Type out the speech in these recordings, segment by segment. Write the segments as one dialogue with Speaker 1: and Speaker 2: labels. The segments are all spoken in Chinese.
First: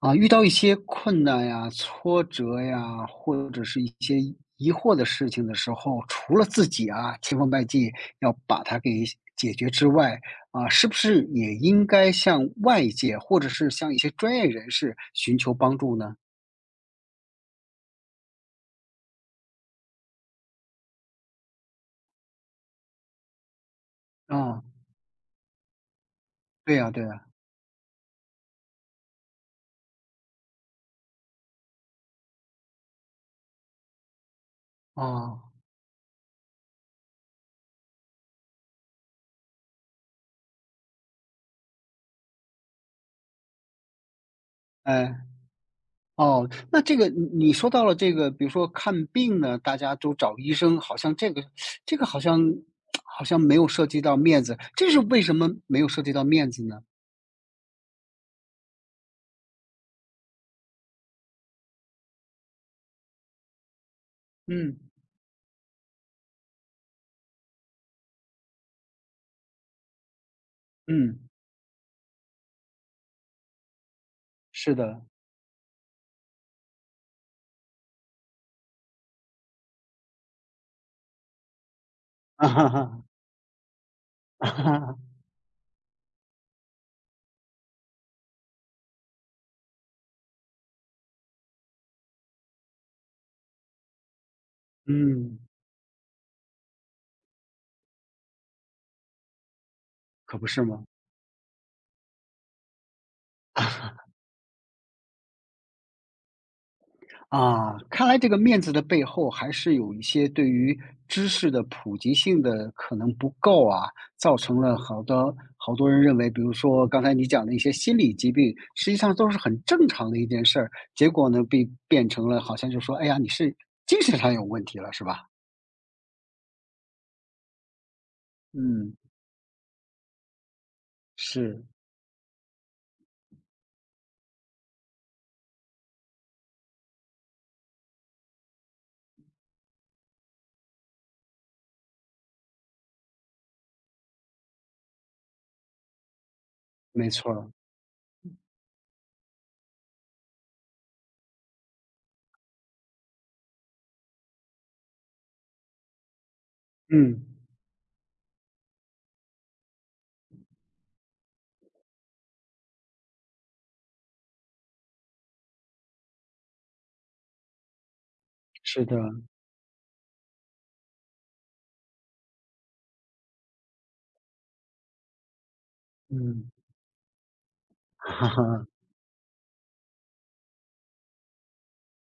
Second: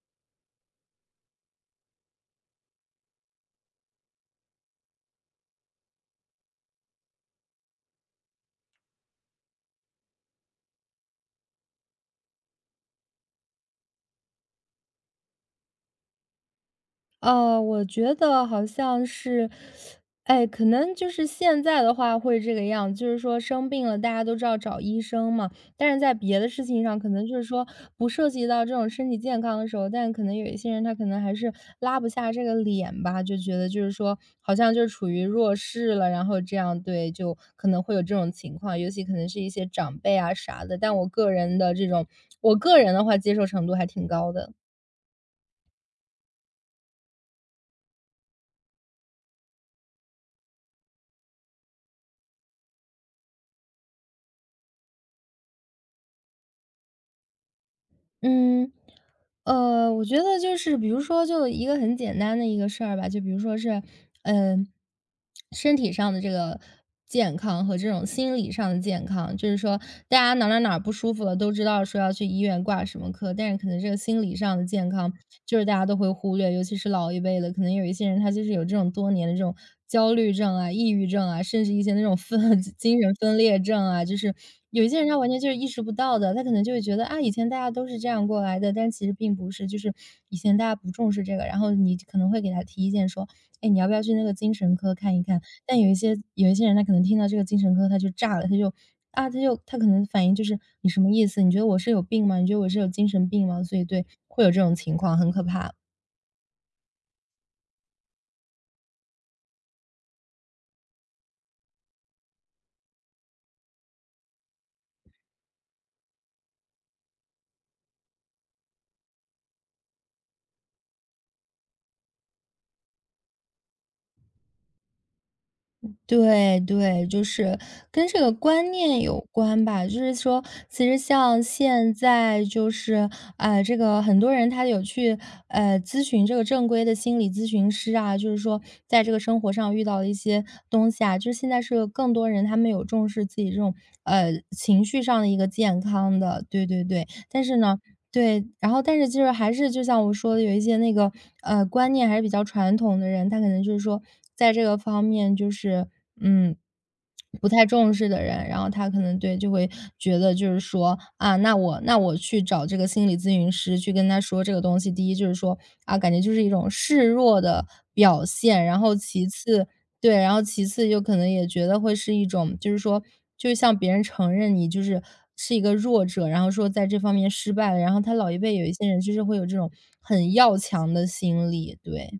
Speaker 1: 啊，遇到一些困难呀、挫折呀，或者是一些疑惑的事情的时候，除了自己啊千方百计要把它给解决之外，啊，是不是也应该向外界或者是向一些专业人士寻求帮助呢？
Speaker 2: 我觉得好像是，哎，可能就是现在的话会这个样，就是说生病了，大家都知道
Speaker 1: 啊，
Speaker 2: 找医生嘛。但是在别的事
Speaker 1: 对
Speaker 2: 情
Speaker 1: 呀，
Speaker 2: 上，
Speaker 1: 对
Speaker 2: 可能
Speaker 1: 呀，
Speaker 2: 就是说不涉及到这种身体健康的时候，但可能有一些人他可能还是拉不下这个脸吧，就觉得就是说好像就处于
Speaker 1: 哦，
Speaker 2: 弱势了，然后这样对，就可能会有这种情况，尤其可能是一些长辈啊啥的。但我个人的这种，我个人的话接受程度还挺高的。
Speaker 1: 哎，哦，那这个你说到了这个，比如说看病呢，大家都找医生，好像这个好像没有涉及到面子，这是为什么没有涉及到面子呢？
Speaker 2: 嗯，我觉得就是比如说就一个很简单的一个事儿吧，就比如说是，嗯、
Speaker 1: 嗯，
Speaker 2: 身体上的这个健康和这种心理上的健康，就是说大家哪儿不舒服
Speaker 1: 嗯，
Speaker 2: 了，都知道说要去医院挂什么科，但是可能这个心理上的
Speaker 1: 是
Speaker 2: 健
Speaker 1: 的。
Speaker 2: 康，就是大家都会忽略，尤其是老一辈的，可能有一些人他就是有这种多年的这种焦虑症啊、抑郁症啊，甚至一些那种
Speaker 1: 啊
Speaker 2: 分
Speaker 1: 哈
Speaker 2: 精
Speaker 1: 哈
Speaker 2: 神分裂症啊，就是
Speaker 1: 啊哈
Speaker 2: 有一
Speaker 1: 哈。
Speaker 2: 些人他完全就是意识不到的，他可能就会觉得啊，以前大家都是这样过来的，但其实并不是，就是以前大家不重视这个，然后你可能会给他提意见说，哎，你要不要去那个精神科看一
Speaker 1: 嗯，
Speaker 2: 看？但有一些人他可能听到这个精神科他就炸了，他就啊，他就他可能反应
Speaker 1: 可
Speaker 2: 就
Speaker 1: 不
Speaker 2: 是
Speaker 1: 是吗？
Speaker 2: 你什么意思？你觉得我是有病吗？你觉得我是有精神病吗？所以对，会有这种情况，很可怕。
Speaker 1: 啊，看来这个面子的背后，还是有一些对于知识的普及性的可能不够啊，造成了好多好多人认为，比如说刚才你讲的一些心理疾病，实际上都是很正常的一件事儿，结果呢，被变成了好像就说：“哎呀，你是精神上有问题了，是吧？”
Speaker 2: 对对，就是跟这个观
Speaker 1: 嗯，
Speaker 2: 念有关吧。就是说，其实像
Speaker 1: 是，
Speaker 2: 现在就是，这个很多人他有去咨询这个正规的心理咨询师啊，就是说在这个生活上遇到的一些东西啊，就是现在是更多人他们有重视自己这种情绪上的一个健康的，对对对。
Speaker 1: 没错
Speaker 2: 但
Speaker 1: 儿，
Speaker 2: 是呢，对，然后但是就是还是就像我说的，有一些那个观念还是比较传统的人，他可能就是说在这个方面就是嗯
Speaker 1: 嗯，
Speaker 2: 不太重视的人，然后他可能对就会觉得就是说啊，那我去找这个心理咨询师去跟他说这个东西，第一就是说啊，感觉就是一种示弱的表现，然
Speaker 1: 是
Speaker 2: 后
Speaker 1: 的，
Speaker 2: 其次对，然后其次就可能也觉得会是一种，就是说，就是向别人承认你是一个弱者，然
Speaker 1: 嗯。
Speaker 2: 后说在这方面失败了，然后他
Speaker 1: 哈
Speaker 2: 老一辈有
Speaker 1: 哈。
Speaker 2: 一些人就是会有这种很要强的心理，对，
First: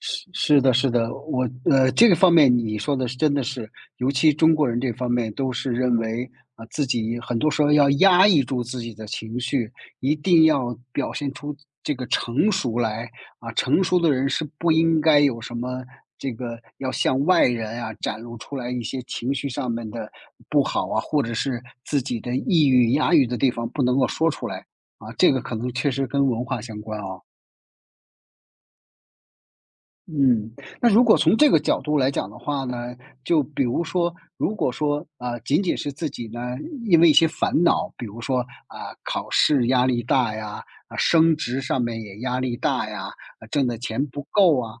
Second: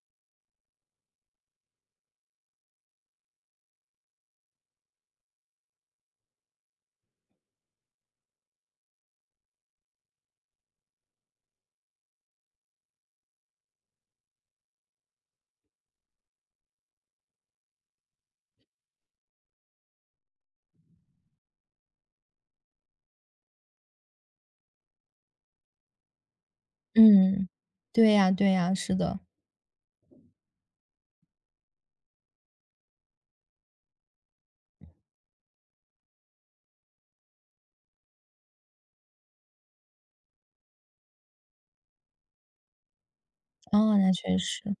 Speaker 1: 是是的，是的，我这个方面你说的是真的是，尤其中国人这方面都是认为啊、自己很多时候要压抑住自己的情绪，一定要表现出这个成熟来啊、成熟的人是不应该有什么这个要向外人啊展露出来一些情绪上面的不好啊，或者是自己的抑郁、压抑的地方不能够说出来啊，这个可能确实跟文化相关啊、
Speaker 2: 嗯，对呀，对呀，是的，
Speaker 1: 嗯，那如果从这个角度来讲的话呢，就比如说，如果说啊、仅仅是自己呢，因为一些烦恼，比如说啊、考试压力大呀，啊、升职上面也压力大呀，啊、挣的
Speaker 2: 哦，
Speaker 1: 钱
Speaker 2: 那
Speaker 1: 不
Speaker 2: 确
Speaker 1: 够
Speaker 2: 实。
Speaker 1: 啊，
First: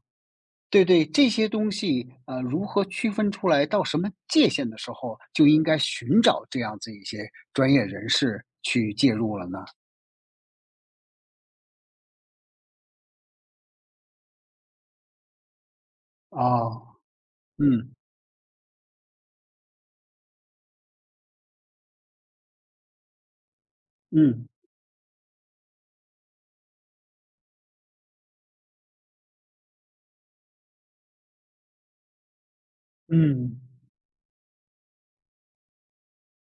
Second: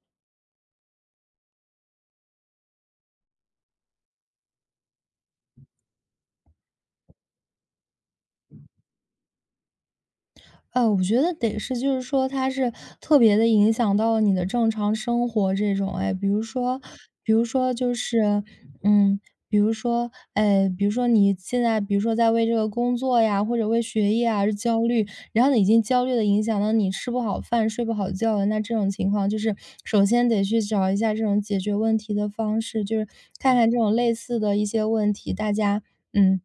Speaker 1: 对对，这些东西如何区分出来到什么界限的时候，就应该寻找这样子一些专业人士去介入了呢？
Speaker 2: 我觉得得是，就是说它是特别的影响到了你的正常生活这种哎。比如说
Speaker 1: 哦，
Speaker 2: 比如说就
Speaker 1: 嗯
Speaker 2: 是嗯，比如说哎，比如说你现在比如说在为这个工作呀，或者为学业啊
Speaker 1: 嗯
Speaker 2: 而焦虑，然后呢已经焦虑的影响到你吃不好饭、睡不好觉了。那这种情况就是首先得去找一下这种解决问题的方式，就是看
Speaker 1: 嗯
Speaker 2: 看这种类似的一些问题，大家嗯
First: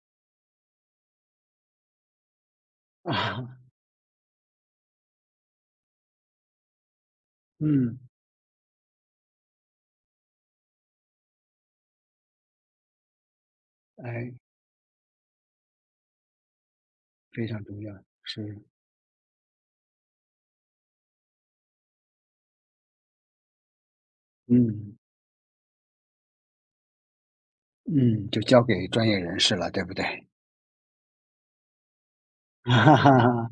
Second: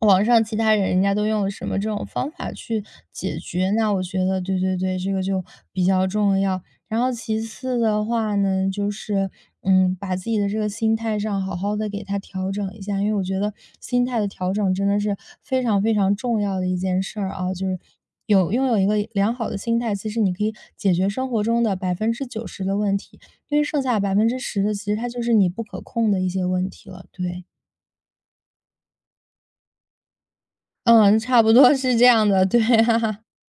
Speaker 2: 网上其他人人家都用了什么这种方法去解
Speaker 1: 啊，
Speaker 2: 决，那我觉得对对对，这个就比较重要。然后其 次
Speaker 1: 嗯，
Speaker 2: 的话呢，就是把自己的这个心态上好好的给它调整一下，因为我觉得心态的
Speaker 1: 哎。
Speaker 2: 调整真的是非常非常重要的一件事儿
Speaker 1: 非
Speaker 2: 啊，
Speaker 1: 常
Speaker 2: 就是。
Speaker 1: 重要，
Speaker 2: 有
Speaker 1: 是，
Speaker 2: 拥有一个良好的心态，其实你可以解决生活中的90%的问题，因为剩下10%的，其实
Speaker 1: 嗯，
Speaker 2: 它就是你不可控的一些问题了。对，
Speaker 1: 嗯，就交给专业人士了，对不对？
Speaker 2: 嗯，差不多是这样的，对
Speaker 1: 哈哈
Speaker 2: 啊。
Speaker 1: 哈，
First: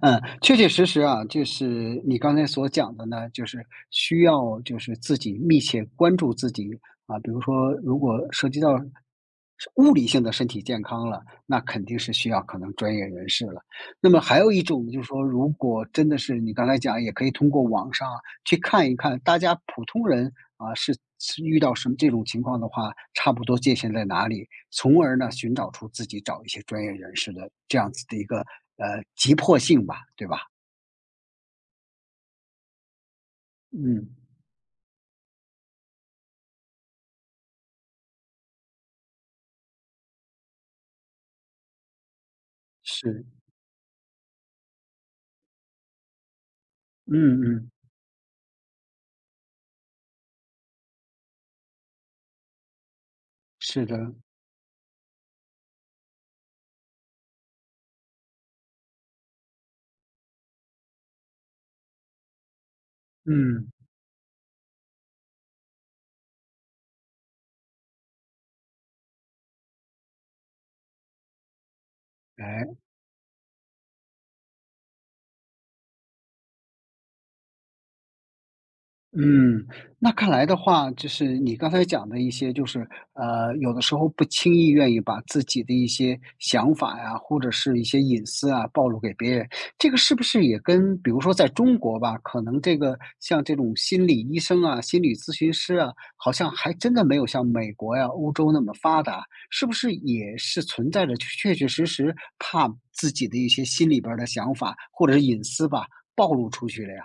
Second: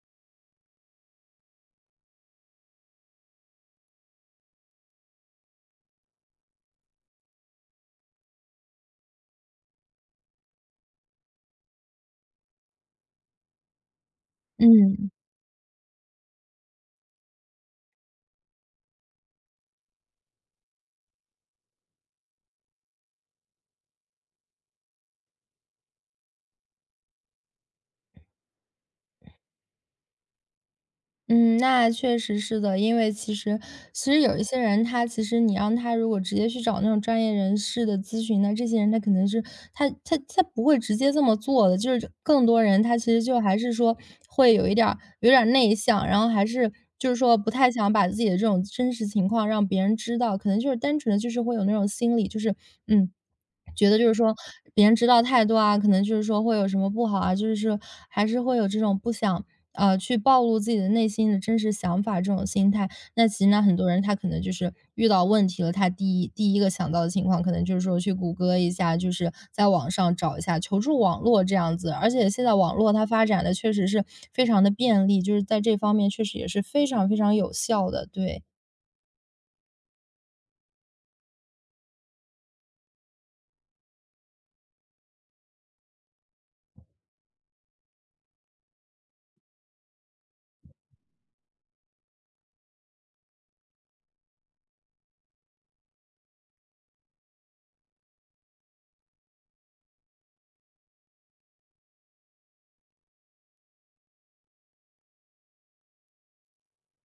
Speaker 1: 嗯，确确实实啊，就是你刚才所讲的呢，就是需要就是自己密切关注自己啊，比如说如果涉及到物理性的身体健康了，那肯定是需要可能专业人士了。那么还有一种就是
Speaker 2: 嗯，
Speaker 1: 说，如果真的是你刚才讲，也可以通过网上去看一看大家普通人啊是是遇到什么这种情况的话，差不多界限在哪里，从而呢寻找出自己找一些专业人士的这样子的一个急迫性吧，对吧？
Speaker 2: 嗯，那确实是的。因为其实
Speaker 1: 嗯，
Speaker 2: 其实有一些人，他其实你让他如果直接去找那种专业人士的咨询呢，这些人他可能是他不会直接这么做的。就是更多人他其实
Speaker 1: 是，
Speaker 2: 就还是说会有一点儿有点儿内向，然后还是就是说
Speaker 1: 嗯
Speaker 2: 不太
Speaker 1: 嗯，
Speaker 2: 想把自己的这种真实情况让别人知道，可能就是单纯的就是会有那种心理，就是嗯
Speaker 1: 是
Speaker 2: 觉得
Speaker 1: 的，
Speaker 2: 就是说别人知道太多啊，可能就是说会有什么不好啊，就是说还是会有这种不想去暴露自己的内心的真实想法这种心态。那其实呢，
Speaker 1: 嗯，
Speaker 2: 很多人他可能就是遇到问题了，他第一个想到的情况，可能就是说去谷歌一下，就是在网上找一下求助网络这样子。而且现在网
Speaker 1: 哎。
Speaker 2: 络它发展的确实是非常的便利，就是在这方面确实也是非常非常有效的。对，
Speaker 1: 嗯，那看来的话，就是你刚才讲的一些，就是有的时候不轻易愿意把自己的一些想法呀，或者是一些隐私啊，暴露给别人。这个是不是也跟，比如说在中国吧，可能这个像这种心理医生啊、心理咨询师啊，好像还真的没有像美国呀、欧洲那么发达，是不是也是存在着确确实实怕自己的一些心里边儿的想法或者是隐私吧，暴露出去了呀？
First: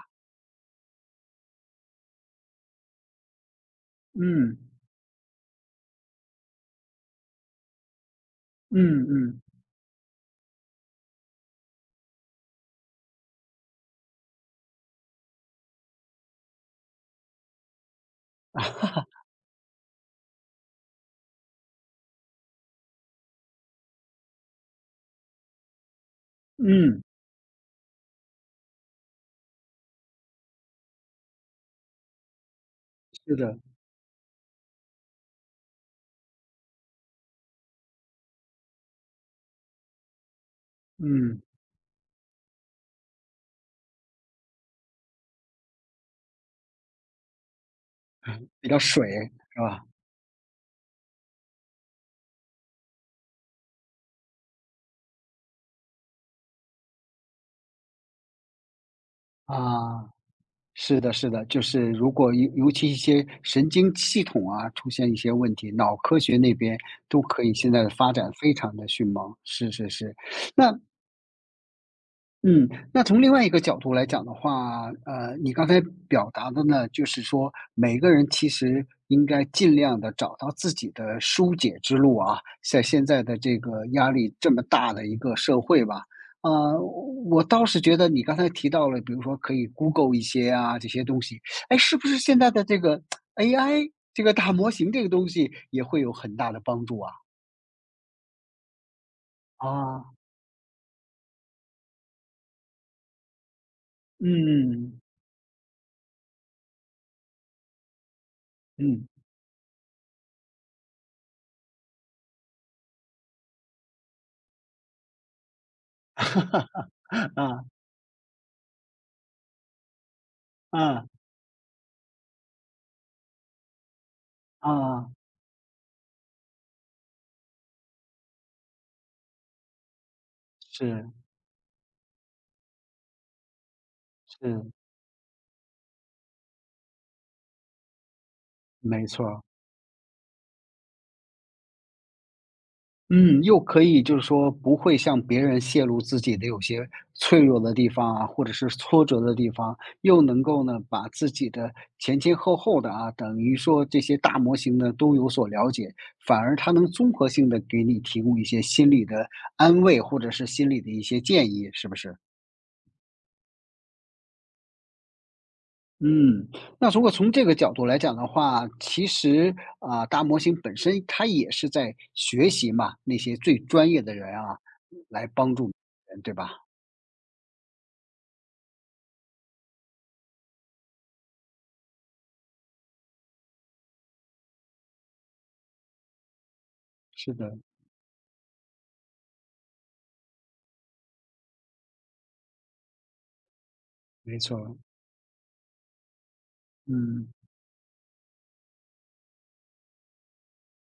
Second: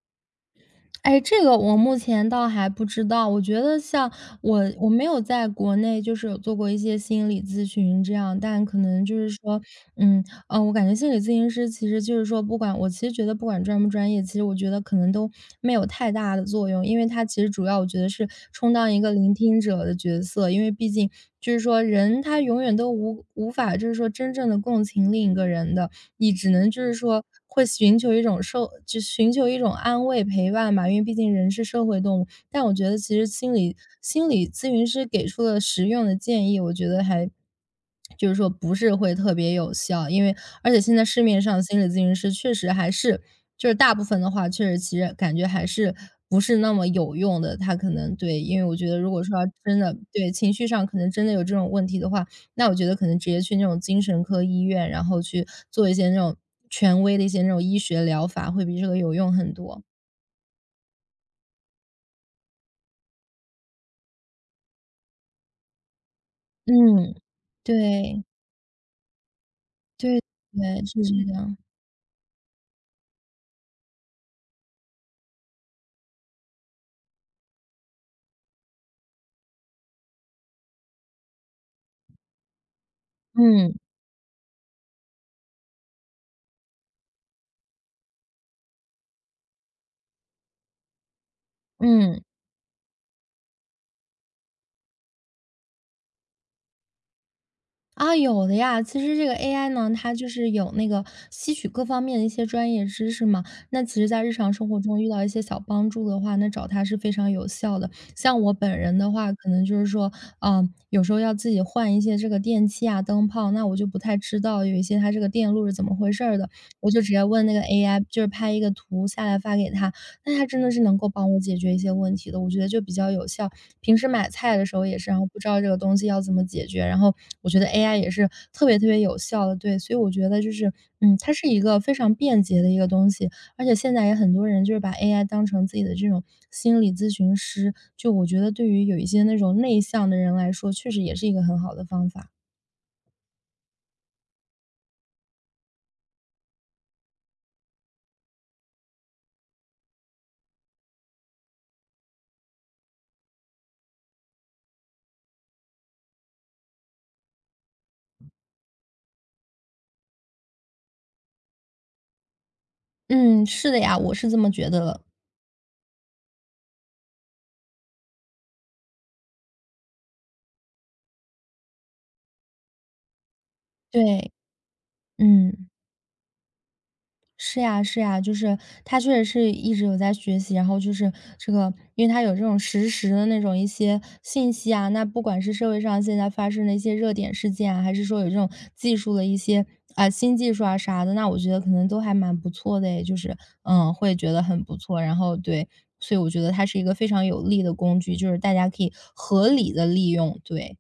Speaker 2: 哎，这个我目前倒还不知道。我觉得像
Speaker 1: 嗯
Speaker 2: 我没有在国内就是有做过一些心理咨询这样，但可能
Speaker 1: 嗯
Speaker 2: 就是
Speaker 1: 嗯。
Speaker 2: 说，嗯，我感觉心理咨询师其实就是说，不管我其实觉得不管专不专业，其实我觉得可能都没有太大的作用，因为它其实主要我觉得是充当一个聆听者的角色，因为毕竟就是说人他永远都无法就是说真正的共情另一个人的，你只能就是
Speaker 1: 嗯，
Speaker 2: 说会寻求一种安慰陪伴吧，因为毕竟人是社会动物。但我觉得其实
Speaker 1: 是
Speaker 2: 心
Speaker 1: 的，
Speaker 2: 理心理咨询师给出的实用的建议，我觉得还就是说不是会特别有效，而且现在市面
Speaker 1: 嗯，
Speaker 2: 上心理咨询师确实还是就是大部分的话，确实其实感觉还是不是那么有用的。他可能对，因为
Speaker 1: 比
Speaker 2: 我
Speaker 1: 较
Speaker 2: 觉得
Speaker 1: 水
Speaker 2: 如果说要
Speaker 1: 是
Speaker 2: 真
Speaker 1: 吧？
Speaker 2: 的对情绪上可能真的有这种问题的话，那我觉得可能直接去那种精神科医院，然后去做一些那种权威的一些那种医学疗法，会比这个有用很多。
Speaker 1: 啊，是的，是的，就是如果尤其一些神经系统啊，出现一些问题，脑科学那边
Speaker 2: 嗯，
Speaker 1: 都可以现在的发
Speaker 2: 对，
Speaker 1: 展非常的迅猛，是是是。那
Speaker 2: 对，是这样，
Speaker 1: 嗯，那从另外一个角度来讲的话，你刚才表达的呢，就是说每个人其实应该尽量的找到自己的疏解之路啊，在现在的这
Speaker 2: 嗯，
Speaker 1: 个压力这么大的一个社会吧。呃，我倒是觉得你刚才提到了，比如说可以 Google 一些啊，这些东西，哎，是不是
Speaker 2: 嗯。
Speaker 1: 现在的这个 AI 这个大模型这个东西也会有很大的帮助啊？
Speaker 2: 啊，有的呀。其实这个 AI 呢，
Speaker 1: 啊，
Speaker 2: 它就是有那个吸取各方面的一些专业知识嘛。那其实，在日常生活中
Speaker 1: 嗯，
Speaker 2: 遇到一些小帮助的话，那找它是非常有效的。像我本人
Speaker 1: 嗯，
Speaker 2: 的话，可能就是说，有时候要自己换一些这个电器啊、灯泡，那我就不太知道有一些它这个电路是怎么回事儿的，我 就直接问那个
Speaker 1: 啊，
Speaker 2: AI,就是拍一个图下来发给他，那它真的是能
Speaker 1: 啊。
Speaker 2: 够帮我解决一些问题的，我觉得就比较有效。平时买菜的时候也
Speaker 1: 啊，
Speaker 2: 是，然后不知道这个东西要怎么解决，然后我觉得 AI 也是特别特别有效的，对，所以我觉得就是，
Speaker 1: 是
Speaker 2: 嗯，它是一个非常便捷的一个东西，而且现在也很多人
Speaker 1: 是，
Speaker 2: 就是把 AI 当成自己的这种心理咨询师，就我觉得对于有一
Speaker 1: 没
Speaker 2: 些
Speaker 1: 错
Speaker 2: 那
Speaker 1: 儿。
Speaker 2: 种内向的人来说，确实也是一个很好的方法。
Speaker 1: 嗯，又可以就是说不会向别人泄露自己的有些脆弱的地方啊，或者是挫折的地方，又能够呢把自己的前前后后的啊，等于说这些大模型呢都有所了解，反而它能综合性的给你提供一些心理的安慰，或者是心理的一些建议，是不是？
Speaker 2: 嗯，是的呀，我是这么觉得的，
Speaker 1: 嗯，那如果从这个角度来讲的话，其实啊，大模型本身它也是在学习嘛，那些最专业的
Speaker 2: 对，
Speaker 1: 人啊，来
Speaker 2: 嗯。
Speaker 1: 帮助人，对吧？
Speaker 2: 是呀，是呀，就是他确实是一直有在学习，然后就是，因为他有这种实时的那种一些信息啊，那不管是社会上现在发生的一些热点
Speaker 1: 是
Speaker 2: 事
Speaker 1: 的，
Speaker 2: 件啊，还是说有这种技术的一些啊、新技术啊啥的，那我觉得可能都还蛮不错的诶，就是嗯，会觉
Speaker 1: 没
Speaker 2: 得很不
Speaker 1: 错，
Speaker 2: 错。然后对，所以我觉得它是一个非常
Speaker 1: 嗯。
Speaker 2: 有利的工具，就是大家可以合理的利用。对，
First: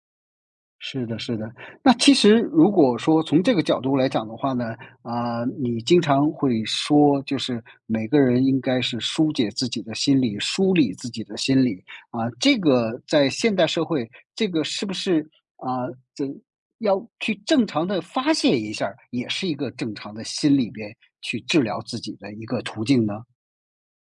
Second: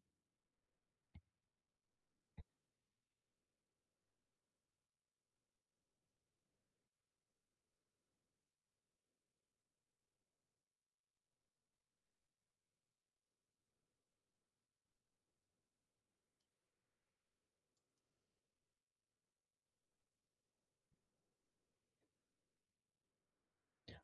Speaker 1: 是的，是的。那其实如果说从这个角度来讲的话呢，啊、你经常会说，就是每个人应该是疏解自己的心理，梳理自己的心理啊、这个在现代社会，这个是不是啊、这要去正常的发泄一下儿也是一个正常的心里边去治疗自己的一个途径呢？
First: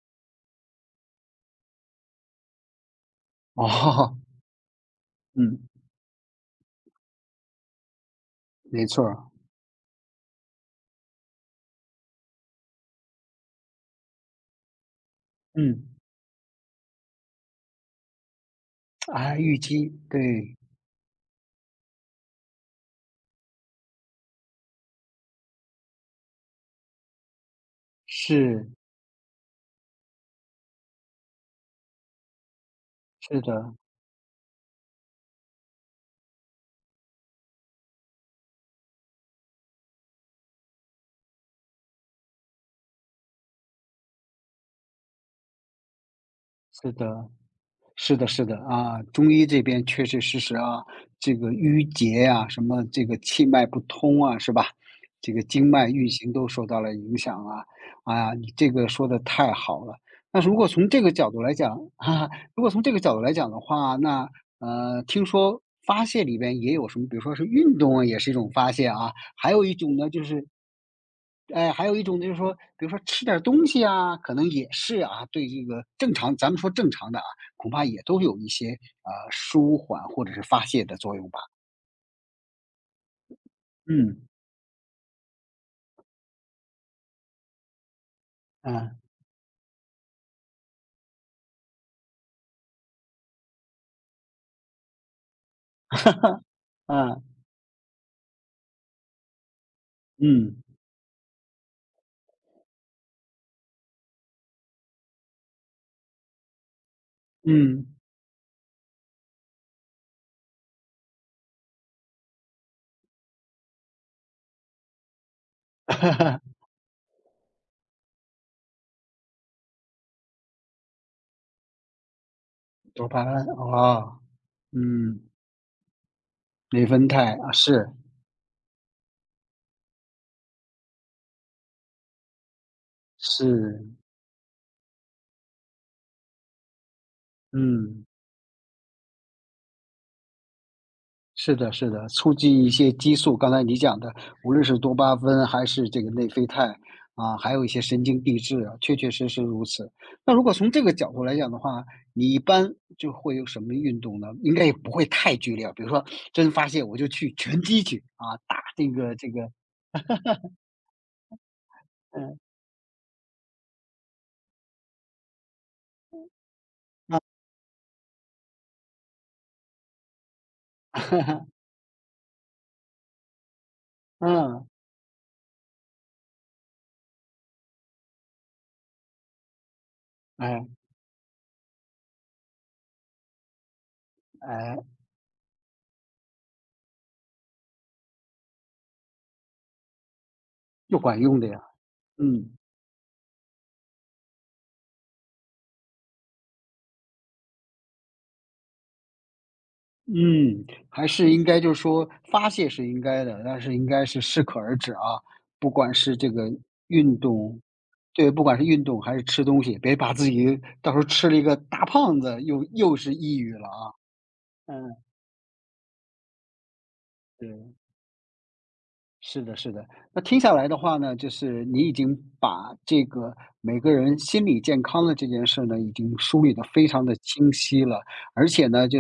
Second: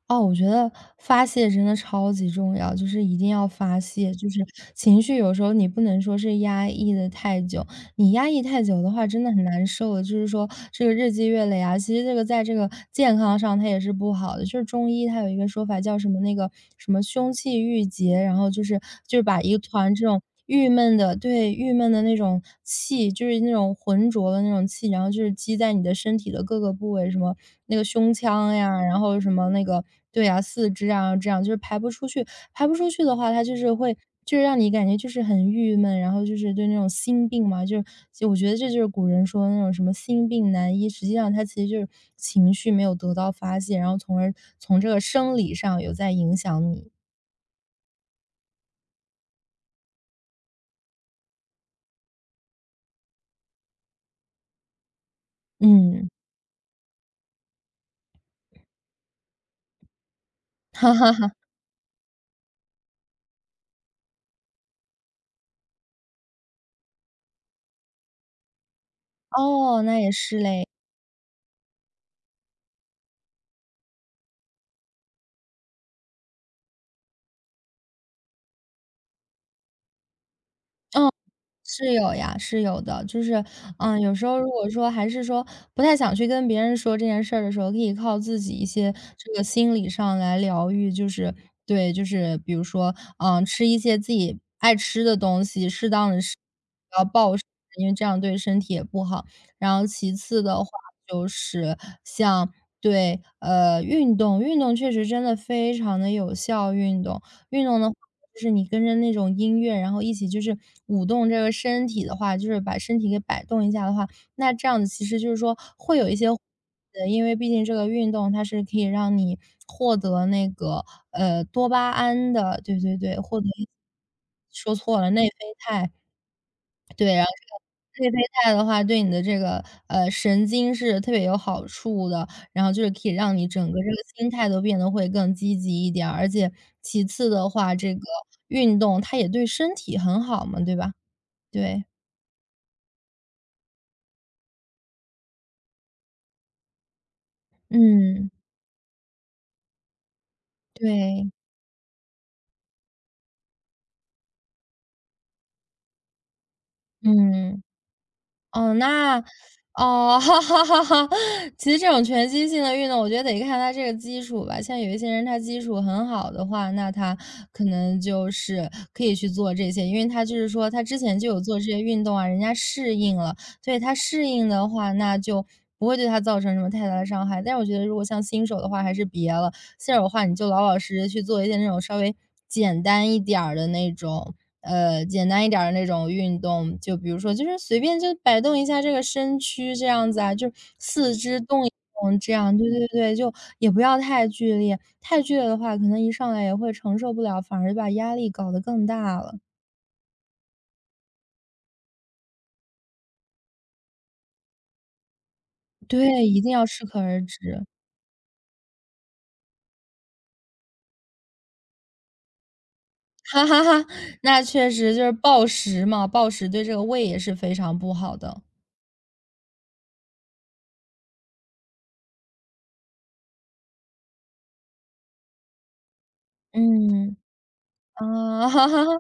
Speaker 2: 哦，我觉得发泄真的超级重要，就是一定要发泄。
Speaker 1: 哦，
Speaker 2: 就是 情绪有时候你
Speaker 1: 嗯，
Speaker 2: 不能说是压抑的太久，你压抑太久
Speaker 1: 没
Speaker 2: 的
Speaker 1: 错
Speaker 2: 话，
Speaker 1: 儿，
Speaker 2: 真的很难受的。就是说这个日积月累啊，其实这个在这个健康上它也是不好的。就是中医它有一个说法
Speaker 1: 嗯，
Speaker 2: 叫什么那个什么胸气郁结，然后就是
Speaker 1: 啊，
Speaker 2: 把一
Speaker 1: 预期，
Speaker 2: 团这种
Speaker 1: 对，
Speaker 2: 郁闷的对，郁闷的那种气，就是那种浑浊的那种气，然后就是积在你的身体的各个部位，什么那个胸腔
Speaker 1: 是
Speaker 2: 呀，然后什么那个对呀四肢啊，这样就是排不出去。排不出去的话，
Speaker 1: 是
Speaker 2: 它就是
Speaker 1: 的，
Speaker 2: 会就是让你感觉就是很郁闷，然后就是对那种心病嘛，就我觉得这就是古人说的那种什么心病难医，实际上他其实就是情绪没有得到发泄，然后从而从这个生理上有在影响你。
Speaker 1: 是的。是的，是的啊，中医这边确确实实啊，这个淤结呀、什么这个气脉不通啊，是吧？这个经脉运
Speaker 2: 嗯，
Speaker 1: 行都受到了影响啊！啊，你这个说的太好了。那如果 从
Speaker 2: 哈
Speaker 1: 这个
Speaker 2: 哈哈，
Speaker 1: 角度来讲，哈、如果从这个角度来讲的话，那听说发泄里边也有什么，比如说是运动啊，也是一种发泄啊，还有一
Speaker 2: 哦，
Speaker 1: 种
Speaker 2: 那
Speaker 1: 呢，
Speaker 2: 也
Speaker 1: 就
Speaker 2: 是
Speaker 1: 是
Speaker 2: 嘞，
Speaker 1: 哎，还有一种就是说，比如说吃点儿东西啊，可能也是啊，对这个正常，咱们说正常的啊，恐怕也都有一些舒缓或者是发泄的
Speaker 2: 嗯。
Speaker 1: 作用吧。
Speaker 2: 是有呀，是有的，就是，嗯，有时
Speaker 1: 嗯，
Speaker 2: 候如果说还是说不太想去跟别人说这件事儿的时候，可以靠自己一些
Speaker 1: 啊
Speaker 2: 这个心理上来疗愈，就是对，就是比如说，嗯，吃一些自己爱吃的东西，适当的吃，不要
Speaker 1: 啊，
Speaker 2: 暴食，因为这样对身体也不好。然后其次的
Speaker 1: 嗯
Speaker 2: 话就是像对，运动，运动确实真的非常的有效，运动。运动
Speaker 1: 嗯，
Speaker 2: 的话，就是你跟着那种音乐，然后一起就是舞动这个身体的话，就是把身体给摆动一下的话，那这样子其实就是说会有一些 因为毕竟这个运动它是可以让你获得那个多巴胺的，对对
Speaker 1: 多
Speaker 2: 对，
Speaker 1: 巴
Speaker 2: 获
Speaker 1: 胺
Speaker 2: 得一
Speaker 1: 哦，
Speaker 2: 说错了
Speaker 1: 嗯，
Speaker 2: 内啡肽，
Speaker 1: 内啡
Speaker 2: 对，然
Speaker 1: 肽啊，是
Speaker 2: 内啡肽的话，对你的这个，神经是特别有好处的，然后就是可以让你整个这
Speaker 1: 是，
Speaker 2: 个心态都变得会更积极一点儿，而且其次的话，这个
Speaker 1: 嗯。
Speaker 2: 运动它也对身体很好嘛，对吧？
Speaker 1: 是的，
Speaker 2: 对，
Speaker 1: 是的，促进一些激素，刚才你讲的，无论是多巴胺还是这个内啡肽啊，还有一些神经
Speaker 2: 嗯，
Speaker 1: 递质啊，确确实实如此。那如果从这个角度
Speaker 2: 对，
Speaker 1: 来讲的话，你一般就会有什么运动呢？应该也不会太剧烈，比如说真发泄我就去拳
Speaker 2: 嗯。
Speaker 1: 击去啊，打
Speaker 2: 哦，
Speaker 1: 这个
Speaker 2: 那
Speaker 1: 这个，
Speaker 2: 哦，哈哈哈哈，其实这种全
Speaker 1: 嗯，
Speaker 2: 击性的运动，我觉得得看他这个基础吧。像有一些人他基础很好的话，那他
Speaker 1: 啊，
Speaker 2: 可能就是可以去做这些，因为他就是说他之前就有做 这些运动啊，人家适应了，所以他适应
Speaker 1: 嗯，
Speaker 2: 的话，那就不会对他造成什么太大的伤害。但是我觉得如果像新手的话，还是别了，现手的话，你就老
Speaker 1: 哎
Speaker 2: 老实实去做一些那种稍微简单一点儿的那种
Speaker 1: 哎，
Speaker 2: 简单一点儿的那种运动。就比如说就是随便就摆动一下这个身躯这样子啊，就
Speaker 1: 又
Speaker 2: 四
Speaker 1: 管
Speaker 2: 肢
Speaker 1: 用的呀，
Speaker 2: 动一动这
Speaker 1: 嗯。
Speaker 2: 样，对对对，就也不要太剧烈。太剧烈的话，可能一上来也会承受不了，反而把压力搞得更大了。
Speaker 1: 嗯，还是应该就是说发泄是应该的，但是应该是适可而止啊。不管是
Speaker 2: 对，
Speaker 1: 这
Speaker 2: 一定
Speaker 1: 个
Speaker 2: 要适可
Speaker 1: 运
Speaker 2: 而
Speaker 1: 动
Speaker 2: 止。
Speaker 1: 对，不管是运动还是吃东西，别把自己到时候吃了一个大胖子，又是 抑
Speaker 2: 哈
Speaker 1: 郁
Speaker 2: 哈
Speaker 1: 了
Speaker 2: 哈，
Speaker 1: 啊。
Speaker 2: 那确
Speaker 1: 嗯，
Speaker 2: 实就是暴食嘛，暴食对这个胃也是非
Speaker 1: 对。
Speaker 2: 常不好的。
Speaker 1: 是的，是的。那听下来的话呢，就是你已经把这个每个人心理健康的这件事呢，已经梳理的非常的
Speaker 2: 嗯，
Speaker 1: 清晰了。
Speaker 2: 啊。
Speaker 1: 而 且
Speaker 2: 哈
Speaker 1: 呢，
Speaker 2: 哈。
Speaker 1: 就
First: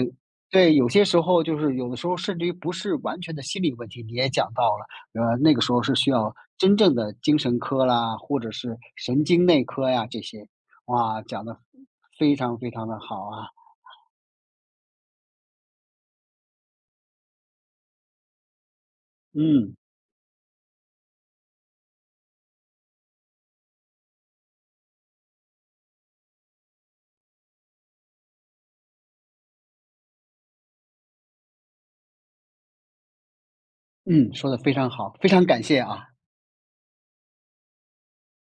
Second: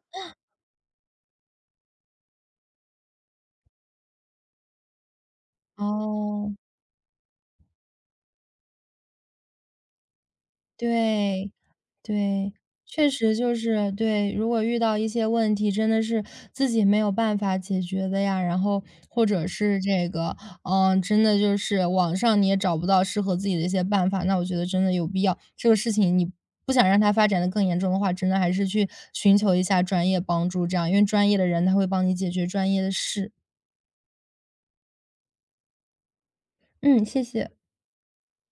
Speaker 1: 对，有些时候就是有的时候甚至于不是完全的心理问题，你也讲到了，那个时候是需要
Speaker 2: 哦，
Speaker 1: 真正的精神科啦，或者是神经内科呀这些。哇，讲
Speaker 2: 对，
Speaker 1: 的非
Speaker 2: 对，
Speaker 1: 常非常的
Speaker 2: 确
Speaker 1: 好
Speaker 2: 实
Speaker 1: 啊。
Speaker 2: 就是对，如果遇到一些问题，真的是自己没有办法解决的呀，然后或者
Speaker 1: 嗯，
Speaker 2: 是这个，嗯，真的就是网上你也找不到适合自己的一些办法，那我觉得真的有必要，这个事情你不想让它发展的更严重的话，真的还是去寻求一下专业帮助，这样，因为专业的人他会帮你解决专业的事。
Speaker 1: 嗯，说的非常好，非常感谢啊。
Speaker 2: 嗯，谢谢。